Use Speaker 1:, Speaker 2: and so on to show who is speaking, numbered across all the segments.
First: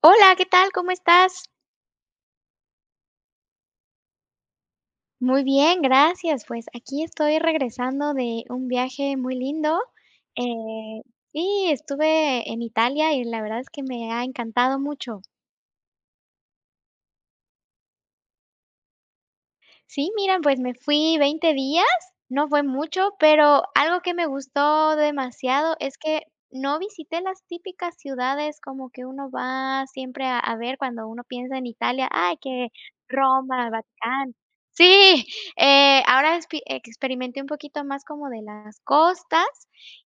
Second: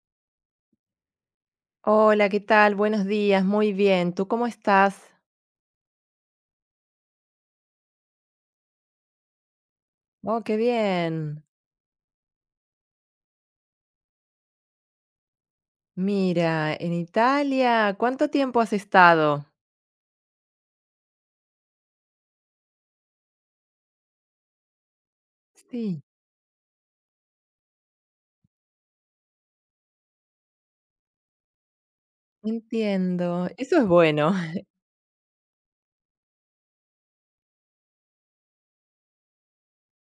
Speaker 1: Hola, ¿qué tal? ¿Cómo estás?
Speaker 2: Hola, ¿qué tal? Buenos días, muy bien. ¿Tú cómo estás?
Speaker 1: Muy bien, gracias. Pues aquí estoy regresando de un viaje muy lindo.
Speaker 2: Oh, qué
Speaker 1: Eh,
Speaker 2: bien.
Speaker 1: sí, estuve en Italia y la verdad es que me ha encantado mucho.
Speaker 2: Mira, en Italia, ¿cuánto tiempo has estado?
Speaker 1: Sí, mira, pues me fui 20 días, no fue mucho, pero algo que me gustó demasiado es
Speaker 2: Sí,
Speaker 1: que no visité las típicas ciudades como que uno va siempre a ver cuando uno piensa en Italia, ay, que
Speaker 2: entiendo.
Speaker 1: Roma,
Speaker 2: Eso es bueno.
Speaker 1: Vaticano. Sí, ahora experimenté un poquito más como de las costas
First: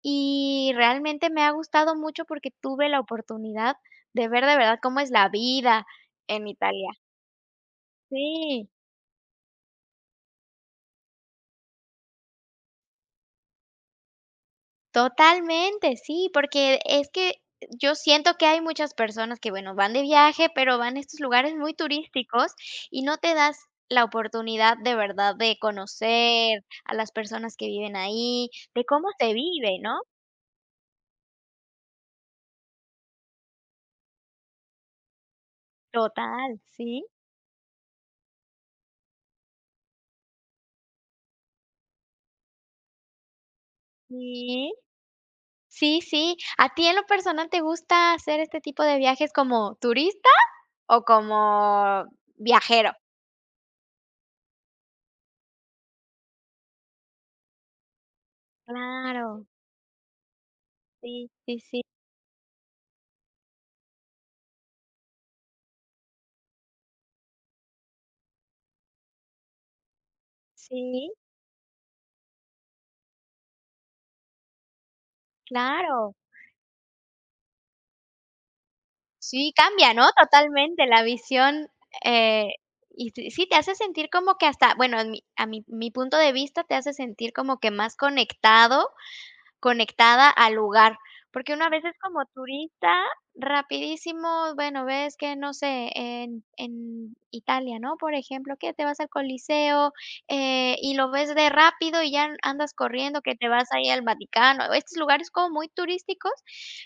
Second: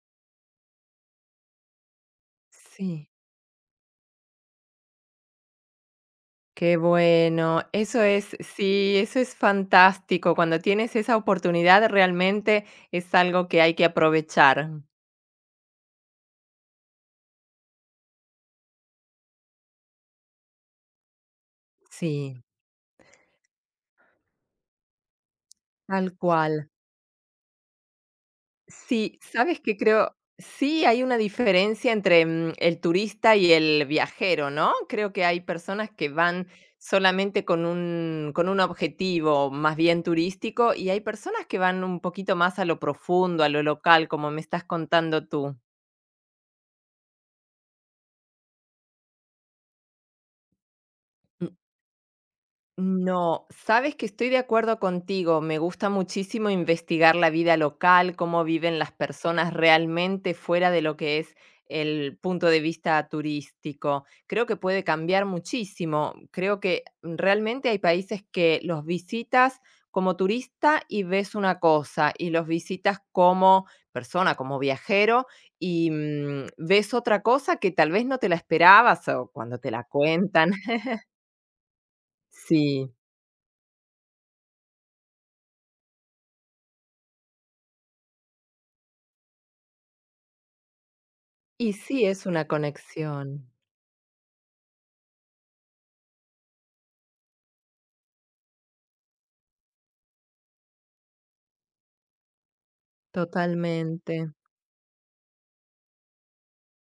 Speaker 1: y realmente me ha gustado mucho porque tuve la
Speaker 2: Sí,
Speaker 1: oportunidad de ver de verdad cómo es la vida en
Speaker 2: qué
Speaker 1: Italia.
Speaker 2: bueno. Eso es,
Speaker 1: Sí.
Speaker 2: sí, eso es fantástico. Cuando tienes esa oportunidad, realmente es algo que hay que aprovechar.
Speaker 1: Totalmente, sí, porque es que yo siento que hay muchas personas que, bueno, van de viaje, pero van a estos lugares muy
Speaker 2: Sí,
Speaker 1: turísticos y no te das la oportunidad de verdad de
Speaker 2: tal
Speaker 1: conocer
Speaker 2: cual.
Speaker 1: a las personas que viven ahí, de cómo
Speaker 2: Sí,
Speaker 1: se
Speaker 2: ¿sabes que
Speaker 1: vive, ¿no?
Speaker 2: creo? Sí, hay una diferencia entre, el turista y el viajero, ¿no? Creo que hay personas que van
Speaker 1: Total, sí,
Speaker 2: solamente con un objetivo más bien turístico, y hay personas que van un poquito más a lo profundo, a lo local, como me estás
Speaker 1: sí,
Speaker 2: contando tú.
Speaker 1: sí, sí. ¿A ti en lo personal te gusta hacer este tipo de viajes como turista o como viajero?
Speaker 2: No, sabes que estoy de acuerdo contigo. Me gusta muchísimo investigar la vida local, cómo viven las
Speaker 1: Claro,
Speaker 2: personas realmente fuera de lo que
Speaker 1: sí,
Speaker 2: es
Speaker 1: sí, sí,
Speaker 2: el punto de vista turístico. Creo que puede cambiar muchísimo. Creo que realmente hay países que los visitas como turista y
Speaker 1: sí,
Speaker 2: ves una cosa, y los visitas como persona, como viajero, y
Speaker 1: claro.
Speaker 2: ves otra cosa que tal vez no te la esperabas o
Speaker 1: Sí,
Speaker 2: cuando te la
Speaker 1: cambia, ¿no?
Speaker 2: cuentan.
Speaker 1: Totalmente la visión, eh,
Speaker 2: Sí.
Speaker 1: y sí sí te hace sentir como que hasta, bueno, en mi a mi mi punto de vista, te hace sentir como que más conectado Conectada al lugar, porque uno a
Speaker 2: Y
Speaker 1: veces
Speaker 2: sí
Speaker 1: como
Speaker 2: es una
Speaker 1: turista,
Speaker 2: conexión,
Speaker 1: rapidísimo, bueno, ves que, no sé, en Italia, ¿no? Por ejemplo, que te vas al Coliseo, y lo ves de rápido y ya andas corriendo, que te vas ahí al
Speaker 2: totalmente.
Speaker 1: Vaticano, estos lugares como muy turísticos,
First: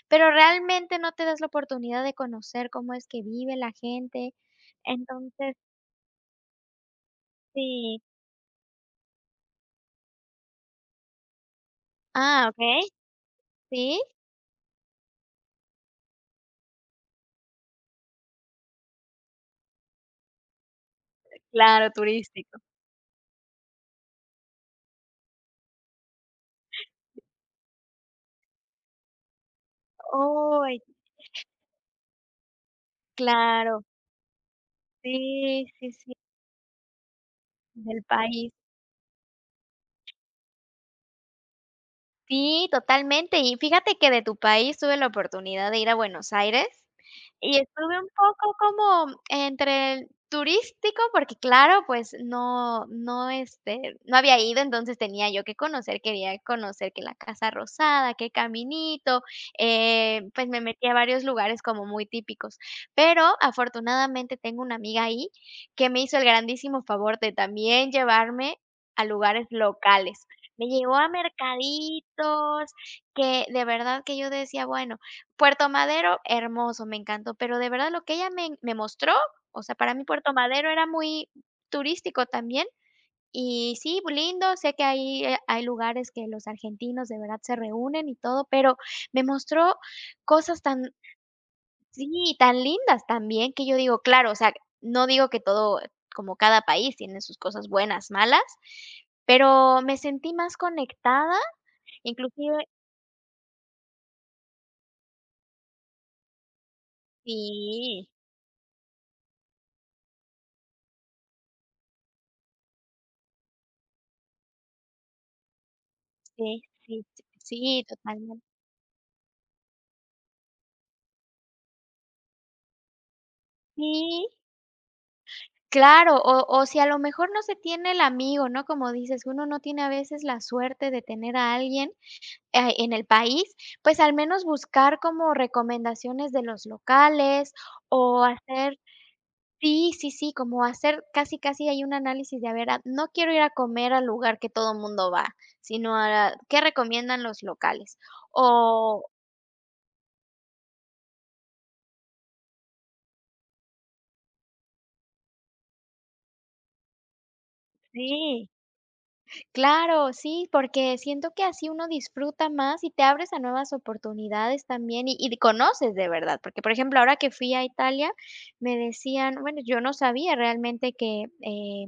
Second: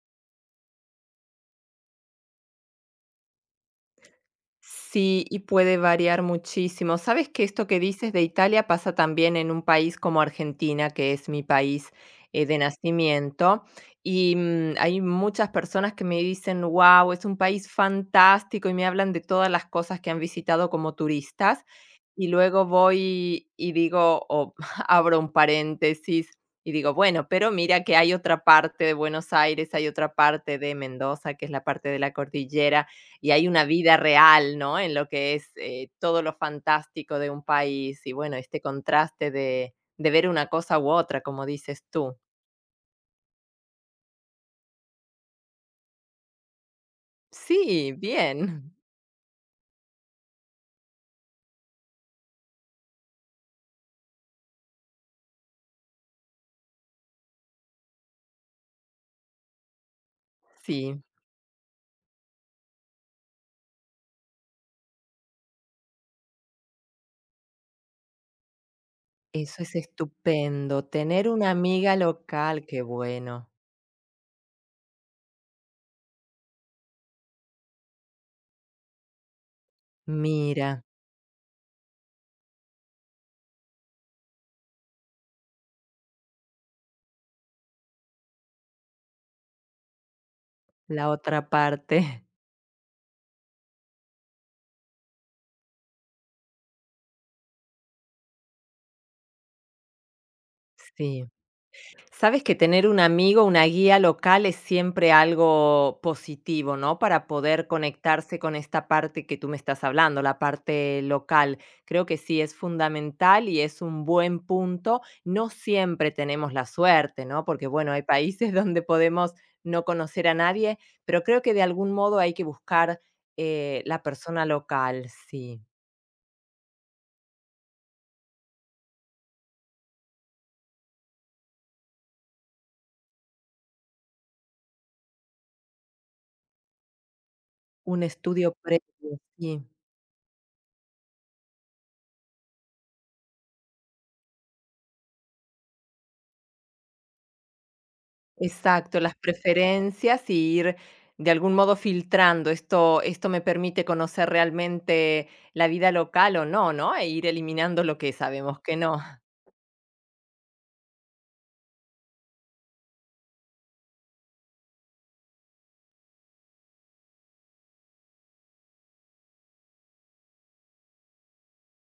Speaker 1: pero realmente no te das la oportunidad de conocer cómo es que vive la gente.
Speaker 2: Sí, y
Speaker 1: Entonces,
Speaker 2: puede variar muchísimo. Sabes que esto que
Speaker 1: sí.
Speaker 2: dices de Italia pasa también en un país como Argentina, que es mi país
Speaker 1: Ah,
Speaker 2: de
Speaker 1: okey,
Speaker 2: nacimiento.
Speaker 1: sí,
Speaker 2: Y hay muchas personas que me dicen, wow, es un país fantástico y me hablan de todas las cosas que han visitado como turistas.
Speaker 1: claro,
Speaker 2: Y
Speaker 1: turístico.
Speaker 2: luego voy y digo, o abro un paréntesis y digo, bueno, pero mira que hay otra parte de Buenos Aires, hay otra parte de
Speaker 1: Uy,
Speaker 2: Mendoza, que es la parte de la cordillera y hay una
Speaker 1: claro.
Speaker 2: vida real, ¿no? En lo que es
Speaker 1: Sí, sí, sí.
Speaker 2: todo lo fantástico de un país
Speaker 1: Del
Speaker 2: y bueno,
Speaker 1: país.
Speaker 2: este contraste de ver una cosa u otra, como dices tú.
Speaker 1: Sí, totalmente. Y fíjate que de tu país tuve la oportunidad de ir a Buenos Aires y
Speaker 2: Sí,
Speaker 1: estuve un poco
Speaker 2: bien.
Speaker 1: como entre el turístico, porque claro, pues no, no, este, no había ido, entonces tenía yo que conocer, quería conocer que la Casa Rosada, que Caminito, pues me metí a
Speaker 2: Sí,
Speaker 1: varios lugares como muy típicos. Pero afortunadamente tengo una amiga ahí que me hizo el grandísimo favor de también llevarme a lugares
Speaker 2: eso es
Speaker 1: locales. Me
Speaker 2: estupendo.
Speaker 1: llevó a
Speaker 2: Tener una amiga local,
Speaker 1: mercaditos,
Speaker 2: qué
Speaker 1: que
Speaker 2: bueno.
Speaker 1: de verdad que yo decía, bueno, Puerto Madero, hermoso, me encantó, pero de verdad lo que ella me mostró, o sea, para mí Puerto Madero
Speaker 2: Mira,
Speaker 1: era muy turístico también. Y sí, lindo, sé que ahí, hay lugares que los argentinos de verdad se reúnen y todo, pero me mostró cosas tan
Speaker 2: la otra parte.
Speaker 1: sí, tan lindas también, que yo digo, claro, o sea, no digo que todo, como cada país tiene sus cosas buenas, malas, pero me sentí más
Speaker 2: Sí.
Speaker 1: conectada.
Speaker 2: Sabes que
Speaker 1: Inclusive
Speaker 2: tener un amigo, una guía local es siempre algo positivo, ¿no? Para poder
Speaker 1: sí,
Speaker 2: conectarse con esta parte que tú me estás hablando, la parte local. Creo que sí es fundamental y es un buen punto. No siempre tenemos
Speaker 1: sí,
Speaker 2: la
Speaker 1: sí,
Speaker 2: suerte,
Speaker 1: sí,
Speaker 2: ¿no? Porque
Speaker 1: sí,
Speaker 2: bueno, hay
Speaker 1: totalmente.
Speaker 2: países donde podemos no conocer a nadie, pero creo que de algún modo hay que buscar la
Speaker 1: Sí,
Speaker 2: persona local, sí.
Speaker 1: claro, o si a lo mejor no se tiene el amigo, ¿no? Como dices, uno no tiene a veces la suerte de tener a alguien, en el país, pues al menos buscar como recomendaciones de los locales
Speaker 2: Un
Speaker 1: o
Speaker 2: estudio
Speaker 1: hacer
Speaker 2: previo, sí.
Speaker 1: sí, sí, sí, como hacer casi, casi hay un análisis de, a ver, a no quiero ir a comer al lugar que todo mundo va, sino a ¿qué recomiendan los locales?
Speaker 2: Exacto,
Speaker 1: O
Speaker 2: las preferencias y ir de algún modo filtrando. Esto me permite conocer realmente la vida local o no, ¿no? E ir eliminando lo que
Speaker 1: sí.
Speaker 2: sabemos que no.
Speaker 1: Claro, sí, porque siento que así uno disfruta más y te abres a nuevas oportunidades también y conoces de verdad, porque por ejemplo, ahora que fui a Italia, me decían, bueno, yo no sabía realmente que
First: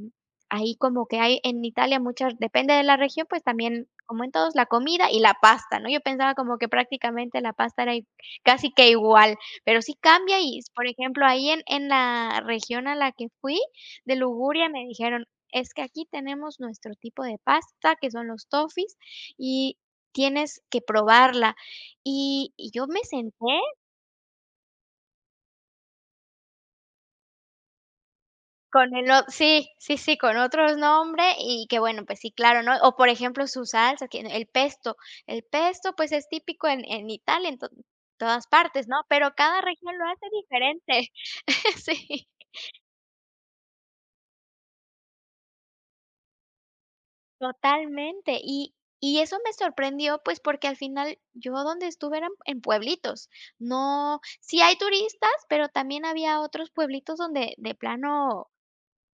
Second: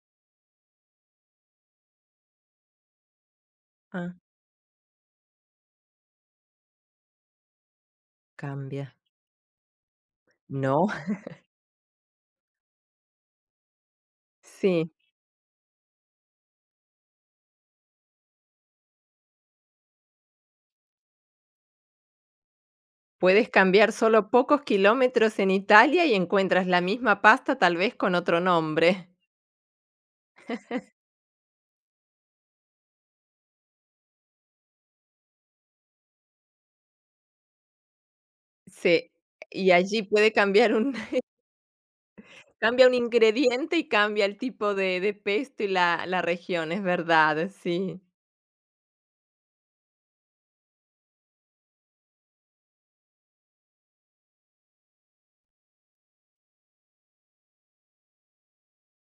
Speaker 1: ahí como que hay en Italia muchas, depende de la región, pues también
Speaker 2: Ah,
Speaker 1: como en todos, la comida y la pasta, ¿no? Yo pensaba como que prácticamente la pasta era casi que
Speaker 2: cambia.
Speaker 1: igual, pero sí cambia y, por
Speaker 2: No.
Speaker 1: ejemplo, ahí en la región a la que fui, de Luguria, me
Speaker 2: Sí,
Speaker 1: dijeron, es que aquí tenemos nuestro tipo de pasta, que son los Toffees, y tienes que probarla. Y yo me senté
Speaker 2: puedes cambiar solo pocos kilómetros en Italia y encuentras la misma pasta, tal vez con otro
Speaker 1: con
Speaker 2: nombre.
Speaker 1: el o sí, sí, sí, con otros nombres y que bueno, pues sí, claro, ¿no? O por ejemplo, su salsa, que el pesto. El pesto, pues, es típico en Italia, en to todas partes, ¿no?
Speaker 2: Sí,
Speaker 1: Pero cada
Speaker 2: y
Speaker 1: región
Speaker 2: allí
Speaker 1: lo hace
Speaker 2: puede cambiar un
Speaker 1: diferente. Sí.
Speaker 2: cambia un ingrediente y cambia el tipo de pesto y la región, es verdad, sí.
Speaker 1: Totalmente. Y eso me sorprendió, pues, porque al final yo donde estuve eran en pueblitos. No sí hay turistas, pero también había otros pueblitos donde de plano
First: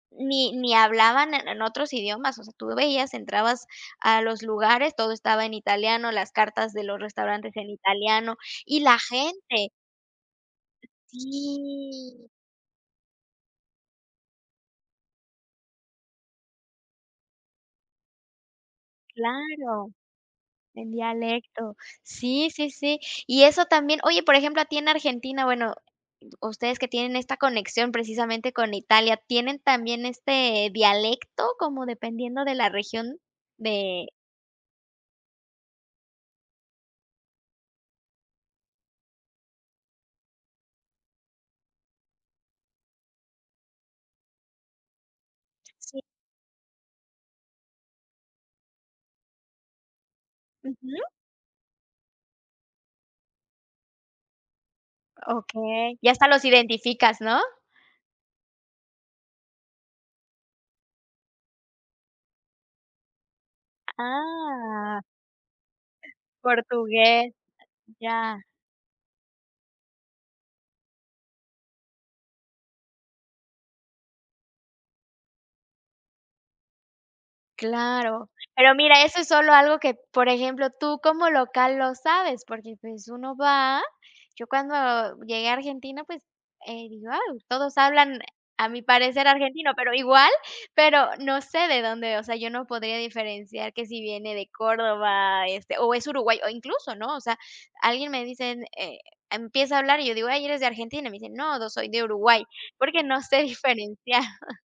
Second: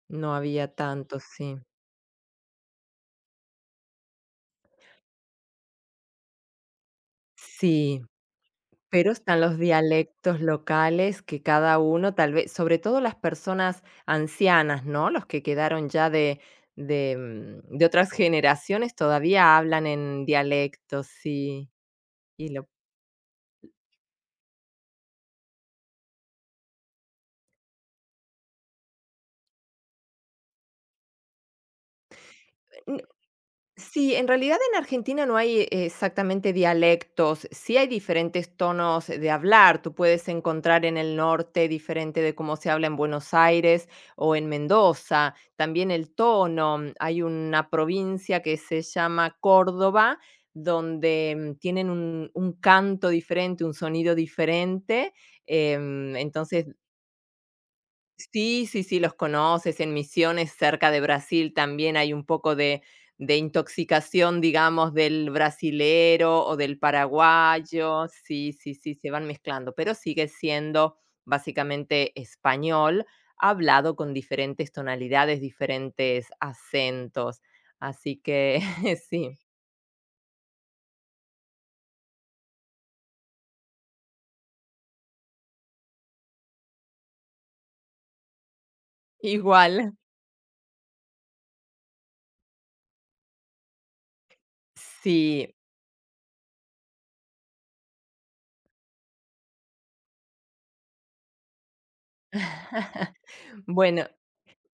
Speaker 2: No
Speaker 1: ni
Speaker 2: había tanto,
Speaker 1: hablaban en
Speaker 2: sí.
Speaker 1: en otros idiomas. O sea, tú veías, entrabas a los lugares, todo estaba en italiano, las cartas de los restaurantes en
Speaker 2: Sí,
Speaker 1: italiano, y la
Speaker 2: pero están los
Speaker 1: gente
Speaker 2: dialectos locales que cada uno
Speaker 1: sí,
Speaker 2: tal vez sobre todo las personas ancianas, ¿no? Los que quedaron ya de otras generaciones todavía hablan
Speaker 1: claro.
Speaker 2: en
Speaker 1: El
Speaker 2: dialectos, sí,
Speaker 1: dialecto.
Speaker 2: y
Speaker 1: Sí,
Speaker 2: lo
Speaker 1: sí, sí. Y eso también, oye, por ejemplo, a ti en Argentina, bueno, ustedes que tienen esta conexión precisamente con Italia, ¿tienen también este dialecto como dependiendo de la
Speaker 2: N
Speaker 1: región de
Speaker 2: Sí, en realidad en Argentina no hay exactamente dialectos, sí hay diferentes tonos de hablar. Tú puedes encontrar en el norte diferente de cómo se habla en Buenos Aires o en Mendoza, también
Speaker 1: sí?
Speaker 2: el tono. Hay una provincia que se llama Córdoba,
Speaker 1: Ujú,
Speaker 2: donde tienen un canto diferente, un sonido diferente,
Speaker 1: okey. Ya hasta los
Speaker 2: entonces.
Speaker 1: identificas, ¿no?
Speaker 2: Sí, sí, sí, los conoces. En Misiones, cerca de Brasil, también hay un poco de intoxicación, digamos,
Speaker 1: Ah,
Speaker 2: del brasilero o del
Speaker 1: portugués,
Speaker 2: paraguayo.
Speaker 1: ya.
Speaker 2: Sí, sí, sí, se van mezclando, pero sigue siendo básicamente español, hablado con diferentes tonalidades, diferentes acentos. Así
Speaker 1: Claro,
Speaker 2: que
Speaker 1: pero mira, eso es
Speaker 2: sí,
Speaker 1: solo algo que, por ejemplo, tú como local lo sabes, porque, pues, uno va yo cuando llegué a Argentina, pues, digo: "Ay, todos hablan, a mi parecer, argentino",
Speaker 2: igual.
Speaker 1: pero igual, pero no sé de dónde, o sea, yo no podría diferenciar que si viene de Córdoba,
Speaker 2: Sí.
Speaker 1: este, o es uruguayo, o incluso, ¿no? O sea, alguien me dice, empieza a hablar y yo digo: "Ay, ¿eres de Argentina?", y me dicen: "No, do soy de Uruguay", porque no sé
Speaker 2: Bueno,
Speaker 1: diferenciar.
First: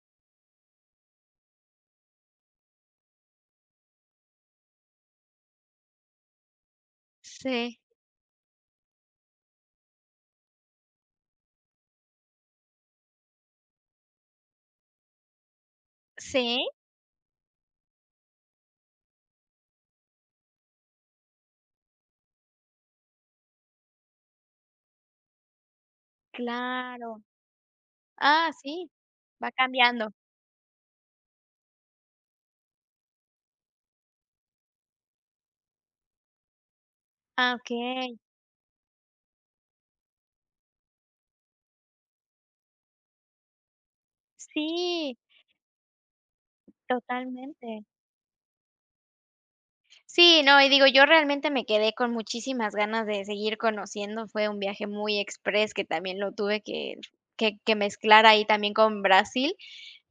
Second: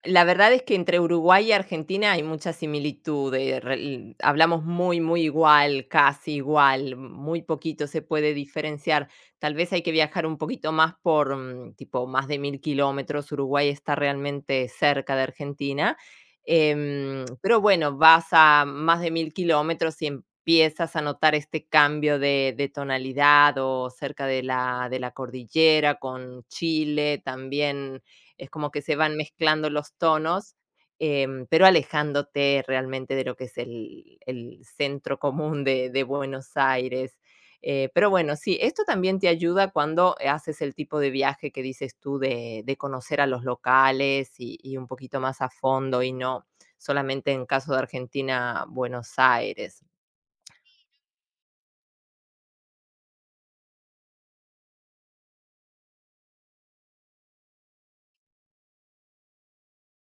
Speaker 2: la verdad es que entre Uruguay y Argentina hay mucha similitud, rel hablamos muy, muy igual, casi igual, muy
Speaker 1: Sí.
Speaker 2: poquito se puede diferenciar. Tal vez hay que viajar un poquito más por, tipo, más de 1000 kilómetros, Uruguay está realmente cerca de Argentina,
Speaker 1: Sí,
Speaker 2: pero bueno, vas a más de 1000 kilómetros y empiezas a notar este cambio de tonalidad o cerca de la cordillera, con Chile
Speaker 1: claro.
Speaker 2: también es
Speaker 1: Ah,
Speaker 2: como que
Speaker 1: sí,
Speaker 2: se van
Speaker 1: va
Speaker 2: mezclando los
Speaker 1: cambiando.
Speaker 2: tonos, pero alejándote realmente de lo que es el centro común de Buenos Aires.
Speaker 1: Ah,
Speaker 2: Pero
Speaker 1: okey.
Speaker 2: bueno, sí, esto también te ayuda cuando haces el tipo de viaje que dices tú de conocer a los locales y un
Speaker 1: Sí,
Speaker 2: poquito más a fondo, y no solamente en
Speaker 1: totalmente.
Speaker 2: caso de Argentina, Buenos Aires.
Speaker 1: Sí, no, y digo, yo realmente me quedé con muchísimas ganas de seguir conociendo. Fue un viaje muy express que también lo tuve que mezclar ahí también con Brasil,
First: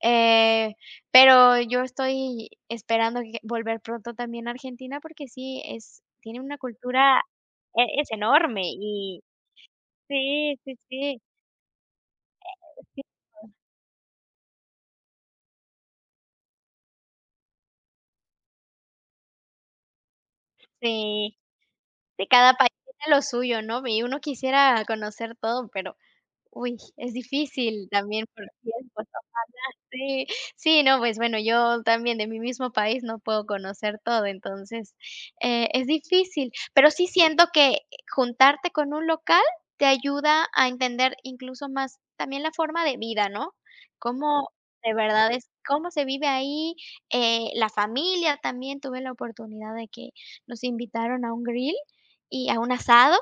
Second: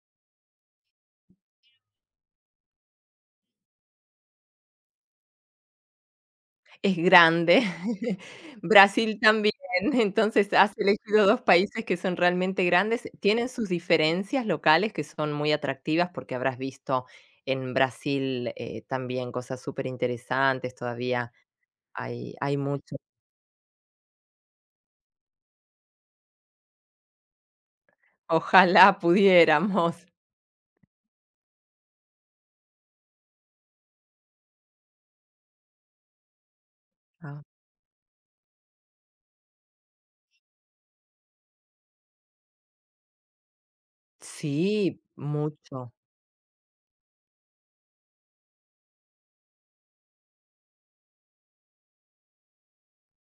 Speaker 1: eh, pero yo estoy esperando que volver pronto también a Argentina, porque sí, es tiene una
Speaker 2: Es
Speaker 1: cultura
Speaker 2: grande.
Speaker 1: es enorme
Speaker 2: Brasil
Speaker 1: y
Speaker 2: también. Entonces,
Speaker 1: sí,
Speaker 2: has
Speaker 1: sí, sí,
Speaker 2: elegido 2 países que son realmente grandes. Tienen sus diferencias locales que son muy atractivas, porque habrás visto en Brasil, también cosas súper interesantes. Todavía
Speaker 1: sí, de
Speaker 2: hay
Speaker 1: cada
Speaker 2: hay
Speaker 1: país
Speaker 2: mucho.
Speaker 1: tiene lo suyo, ¿no? Y uno quisiera conocer todo, pero, uy, es difícil también por
Speaker 2: Ojalá
Speaker 1: tiempo.
Speaker 2: pudiéramos.
Speaker 1: Sí, sí, no, pues bueno, yo también de mi mismo país no puedo conocer todo, entonces, es difícil, pero sí
Speaker 2: Ah,
Speaker 1: siento que juntarte con un local te ayuda a entender incluso más también la forma de vida, ¿no? Cómo de
Speaker 2: sí,
Speaker 1: verdad es cómo
Speaker 2: mucho.
Speaker 1: se vive ahí, la familia también, tuve la oportunidad de que nos invitaron a un grill y a un asado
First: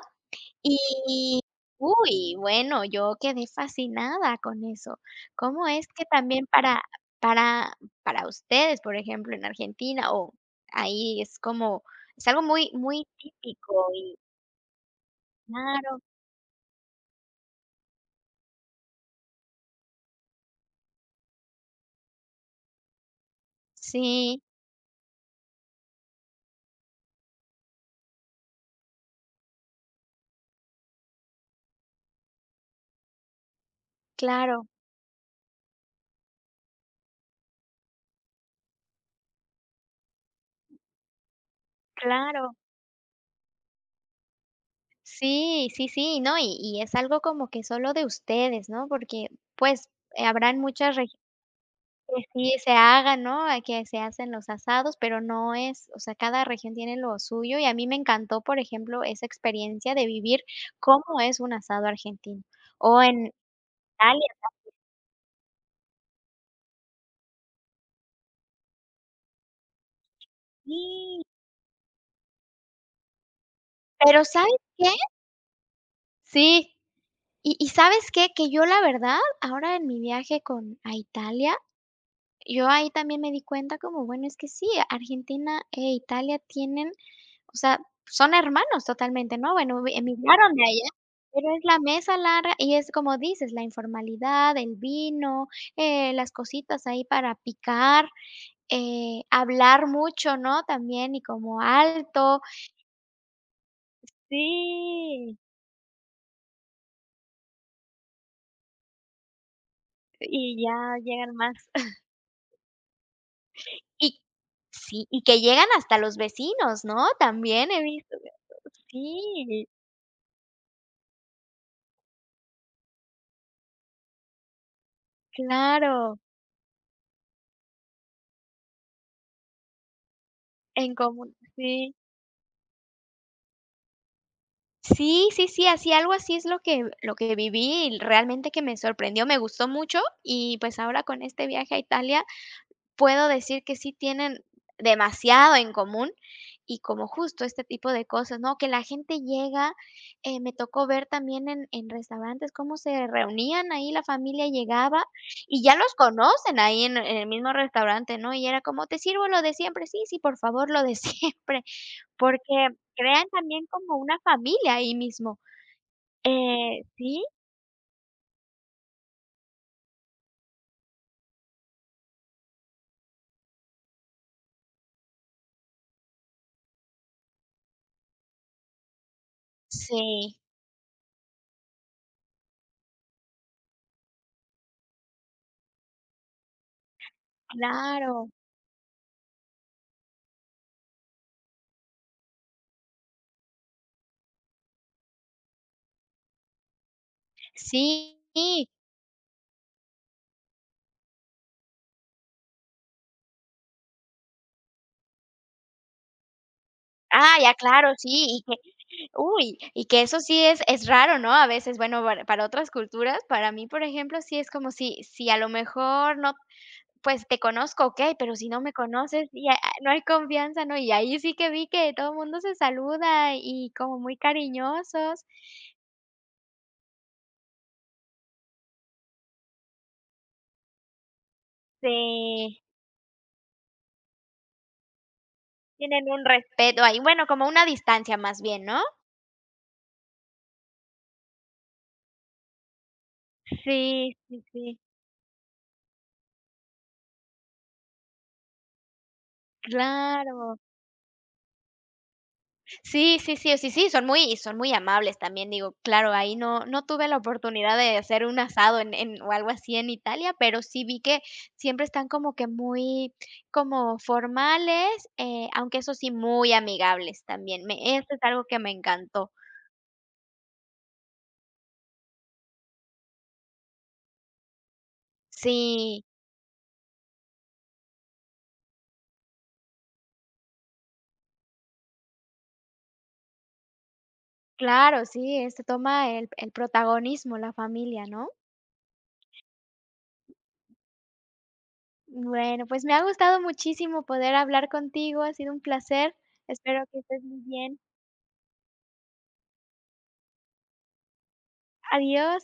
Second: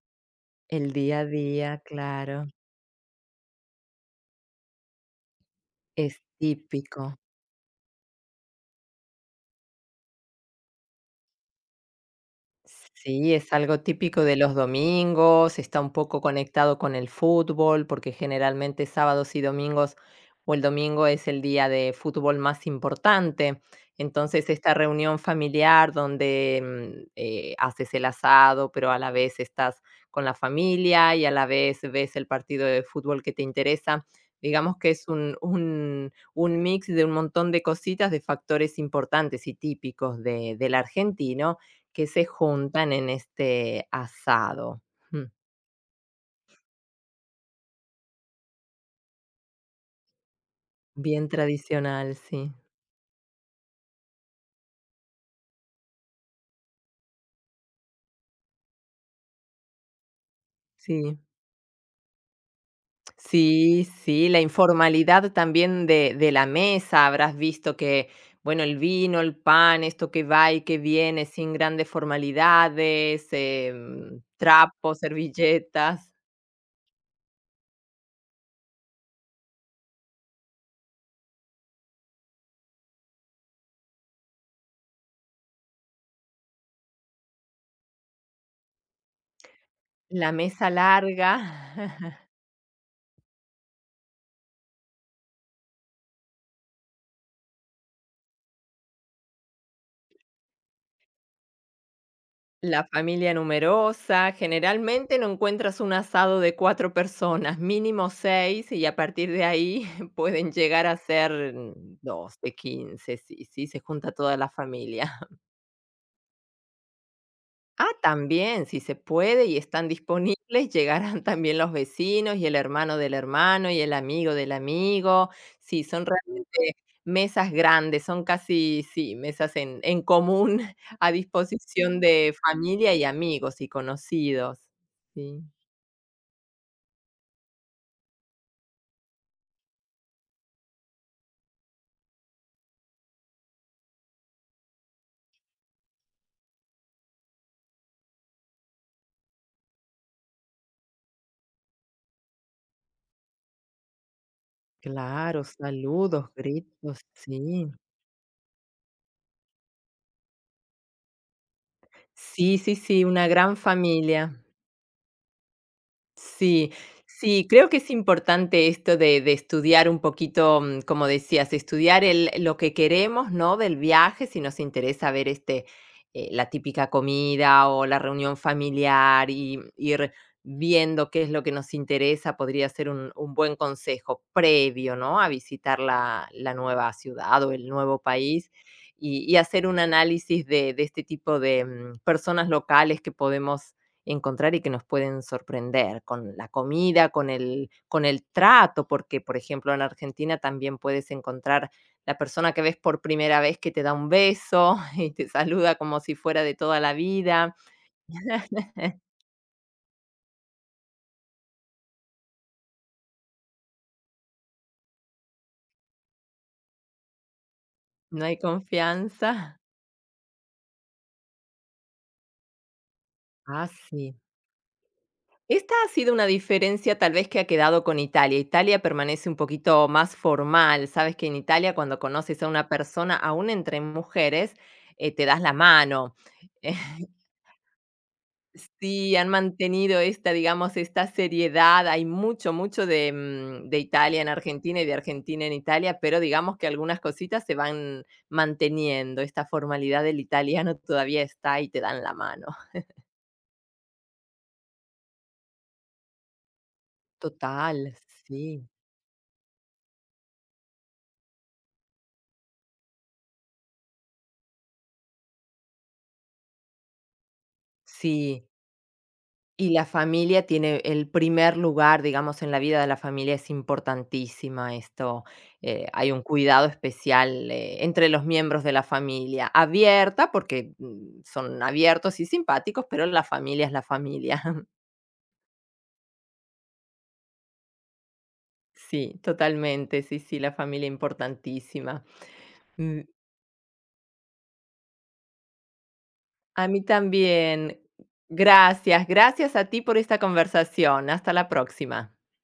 Speaker 2: El día a
Speaker 1: y,
Speaker 2: día,
Speaker 1: uy,
Speaker 2: claro,
Speaker 1: bueno, yo quedé fascinada con eso. ¿Cómo es que
Speaker 2: es
Speaker 1: también
Speaker 2: típico.
Speaker 1: para para ustedes, por ejemplo, en Argentina, o ahí es como es algo muy muy
Speaker 2: Sí, es algo
Speaker 1: típico y
Speaker 2: típico de los domingos, está un
Speaker 1: claro,
Speaker 2: poco conectado con el fútbol, porque generalmente sábados y domingos, o el domingo es el día de fútbol más importante.
Speaker 1: sí,
Speaker 2: Entonces, esta reunión familiar donde haces el asado, pero a la vez estás con la familia y a la vez ves el partido de fútbol que te interesa,
Speaker 1: claro,
Speaker 2: digamos que es un mix de un montón de cositas, de factores importantes y típicos del argentino que se
Speaker 1: claro.
Speaker 2: juntan en este asado. Mm,
Speaker 1: Sí, sí, sí, no, y es algo como que solo de ustedes, ¿no? Porque, pues, habrán muchas.
Speaker 2: Bien tradicional,
Speaker 1: Que
Speaker 2: sí,
Speaker 1: sí se haga, ¿no? A que se hacen los asados, pero no es, o sea, cada región tiene lo suyo y a mí me encantó, por ejemplo, esa experiencia de vivir
Speaker 2: sí.
Speaker 1: cómo es un asado argentino o en
Speaker 2: Sí,
Speaker 1: Italia,
Speaker 2: sí, la informalidad también de la mesa, habrás visto que, bueno, el vino, el pan, esto que va y que
Speaker 1: sí,
Speaker 2: viene sin grandes formalidades,
Speaker 1: pero ¿sabes qué?
Speaker 2: trapos, servilletas,
Speaker 1: Sí, y ¿sabes qué? Que yo la verdad, ahora en mi viaje con a Italia, yo ahí también me di cuenta como, bueno, es que sí, Argentina e Italia tienen. O sea, son hermanos totalmente, ¿no? Bueno, vi
Speaker 2: la
Speaker 1: emigraron de
Speaker 2: mesa
Speaker 1: allá, pero es la
Speaker 2: larga.
Speaker 1: mesa larga y es como dices, la informalidad, el vino, las cositas ahí para picar, hablar mucho, ¿no? También y como alto.
Speaker 2: La familia numerosa, generalmente no
Speaker 1: Sí,
Speaker 2: encuentras un asado de cuatro personas, mínimo seis, y a partir de ahí pueden
Speaker 1: y
Speaker 2: llegar a
Speaker 1: ya llegan
Speaker 2: ser
Speaker 1: más
Speaker 2: dos de 15, sí, sí, se junta
Speaker 1: y
Speaker 2: toda la
Speaker 1: sí, y
Speaker 2: familia.
Speaker 1: que llegan hasta los vecinos, ¿no? También he
Speaker 2: Ah,
Speaker 1: visto.
Speaker 2: también, si se puede y
Speaker 1: Sí,
Speaker 2: están disponibles, llegarán también los vecinos y el hermano del hermano y el amigo del amigo. Sí, son
Speaker 1: claro,
Speaker 2: realmente mesas grandes, son casi, sí, mesas en común
Speaker 1: en
Speaker 2: a
Speaker 1: común, sí.
Speaker 2: disposición de familia y amigos y conocidos.
Speaker 1: Sí,
Speaker 2: Sí.
Speaker 1: sí, sí, así algo así es lo que viví y realmente que me sorprendió, me gustó mucho y, pues, ahora con este viaje a Italia puedo decir que sí tienen demasiado en común y como justo este tipo de cosas, ¿no? Que la gente llega, me tocó ver también en restaurantes cómo se reunían ahí, la familia llegaba
Speaker 2: Claro,
Speaker 1: y ya los
Speaker 2: saludos,
Speaker 1: conocen ahí en
Speaker 2: gritos,
Speaker 1: en el mismo
Speaker 2: sí.
Speaker 1: restaurante, ¿no? Y era como: "Te sirvo lo de siempre", "Sí, sí, por favor, lo de siempre", porque
Speaker 2: Sí, sí, sí, una
Speaker 1: crean
Speaker 2: gran
Speaker 1: también como una
Speaker 2: familia.
Speaker 1: familia ahí mismo.
Speaker 2: Sí,
Speaker 1: Sí.
Speaker 2: sí, creo que es importante esto de estudiar un poquito, como decías, estudiar el lo que queremos, ¿no?, del viaje, si nos interesa ver, la típica comida o la reunión familiar, y ir
Speaker 1: Sí,
Speaker 2: viendo qué es lo que nos interesa, podría ser un buen consejo previo, ¿no?, a visitar la nueva ciudad o el nuevo
Speaker 1: claro.
Speaker 2: país, y hacer un análisis de este tipo de, personas locales que podemos encontrar y que nos pueden sorprender con la comida, con el con
Speaker 1: Sí.
Speaker 2: el trato, porque, por ejemplo, en Argentina también puedes encontrar la persona que ves por primera vez que te da un beso y te saluda como si fuera de toda la
Speaker 1: Ah,
Speaker 2: vida.
Speaker 1: ya, claro, sí, y que uy, y que eso sí es raro, ¿no? A veces, bueno, para otras culturas, para mí, por ejemplo, sí es como si a lo mejor no pues te conozco, okey,
Speaker 2: No
Speaker 1: pero
Speaker 2: hay
Speaker 1: si no me conoces ya
Speaker 2: confianza.
Speaker 1: no hay confianza, ¿no? Y ahí sí que vi que todo el mundo se saluda
Speaker 2: Ah,
Speaker 1: y como
Speaker 2: sí.
Speaker 1: muy cariñosos,
Speaker 2: Esta ha sido una diferencia tal vez que ha quedado con Italia. Italia permanece un poquito más formal. Sabes que en Italia cuando conoces a
Speaker 1: se
Speaker 2: una persona, aún entre mujeres, te das la
Speaker 1: tienen
Speaker 2: mano.
Speaker 1: un respeto ahí, bueno, como una distancia más bien, ¿no?
Speaker 2: Sí, han mantenido esta, digamos, esta seriedad. Hay mucho, mucho de
Speaker 1: Sí,
Speaker 2: Italia en
Speaker 1: sí, sí,
Speaker 2: Argentina y de Argentina en Italia, pero digamos que algunas cositas se van manteniendo. Esta formalidad del
Speaker 1: claro.
Speaker 2: italiano todavía está y te dan la mano.
Speaker 1: Sí, sí, sí, sí, sí, son muy y son muy amables también, digo, claro, ahí no no tuve la oportunidad
Speaker 2: Total,
Speaker 1: de hacer un
Speaker 2: sí,
Speaker 1: asado en o algo así en Italia, pero sí vi que siempre están como que muy como formales, aunque eso sí, muy amigables también, me eso es algo
Speaker 2: sí.
Speaker 1: que me encantó.
Speaker 2: Y la familia tiene el primer lugar, digamos, en la vida de la familia es importantísima esto. Eh,
Speaker 1: Sí,
Speaker 2: hay un cuidado especial, entre los miembros de la familia, abierta, porque, son abiertos y simpáticos, pero la familia es la familia.
Speaker 1: claro, sí, este toma el protagonismo, la familia, ¿no?
Speaker 2: Sí, totalmente, sí, sí, la familia importantísima.
Speaker 1: Bueno, pues me
Speaker 2: Mm,
Speaker 1: ha gustado muchísimo poder hablar contigo, ha sido un placer,
Speaker 2: a mí
Speaker 1: espero que estés muy bien.
Speaker 2: también. Gracias, gracias a ti por esta conversación. Hasta la próxima.
Speaker 1: Adiós.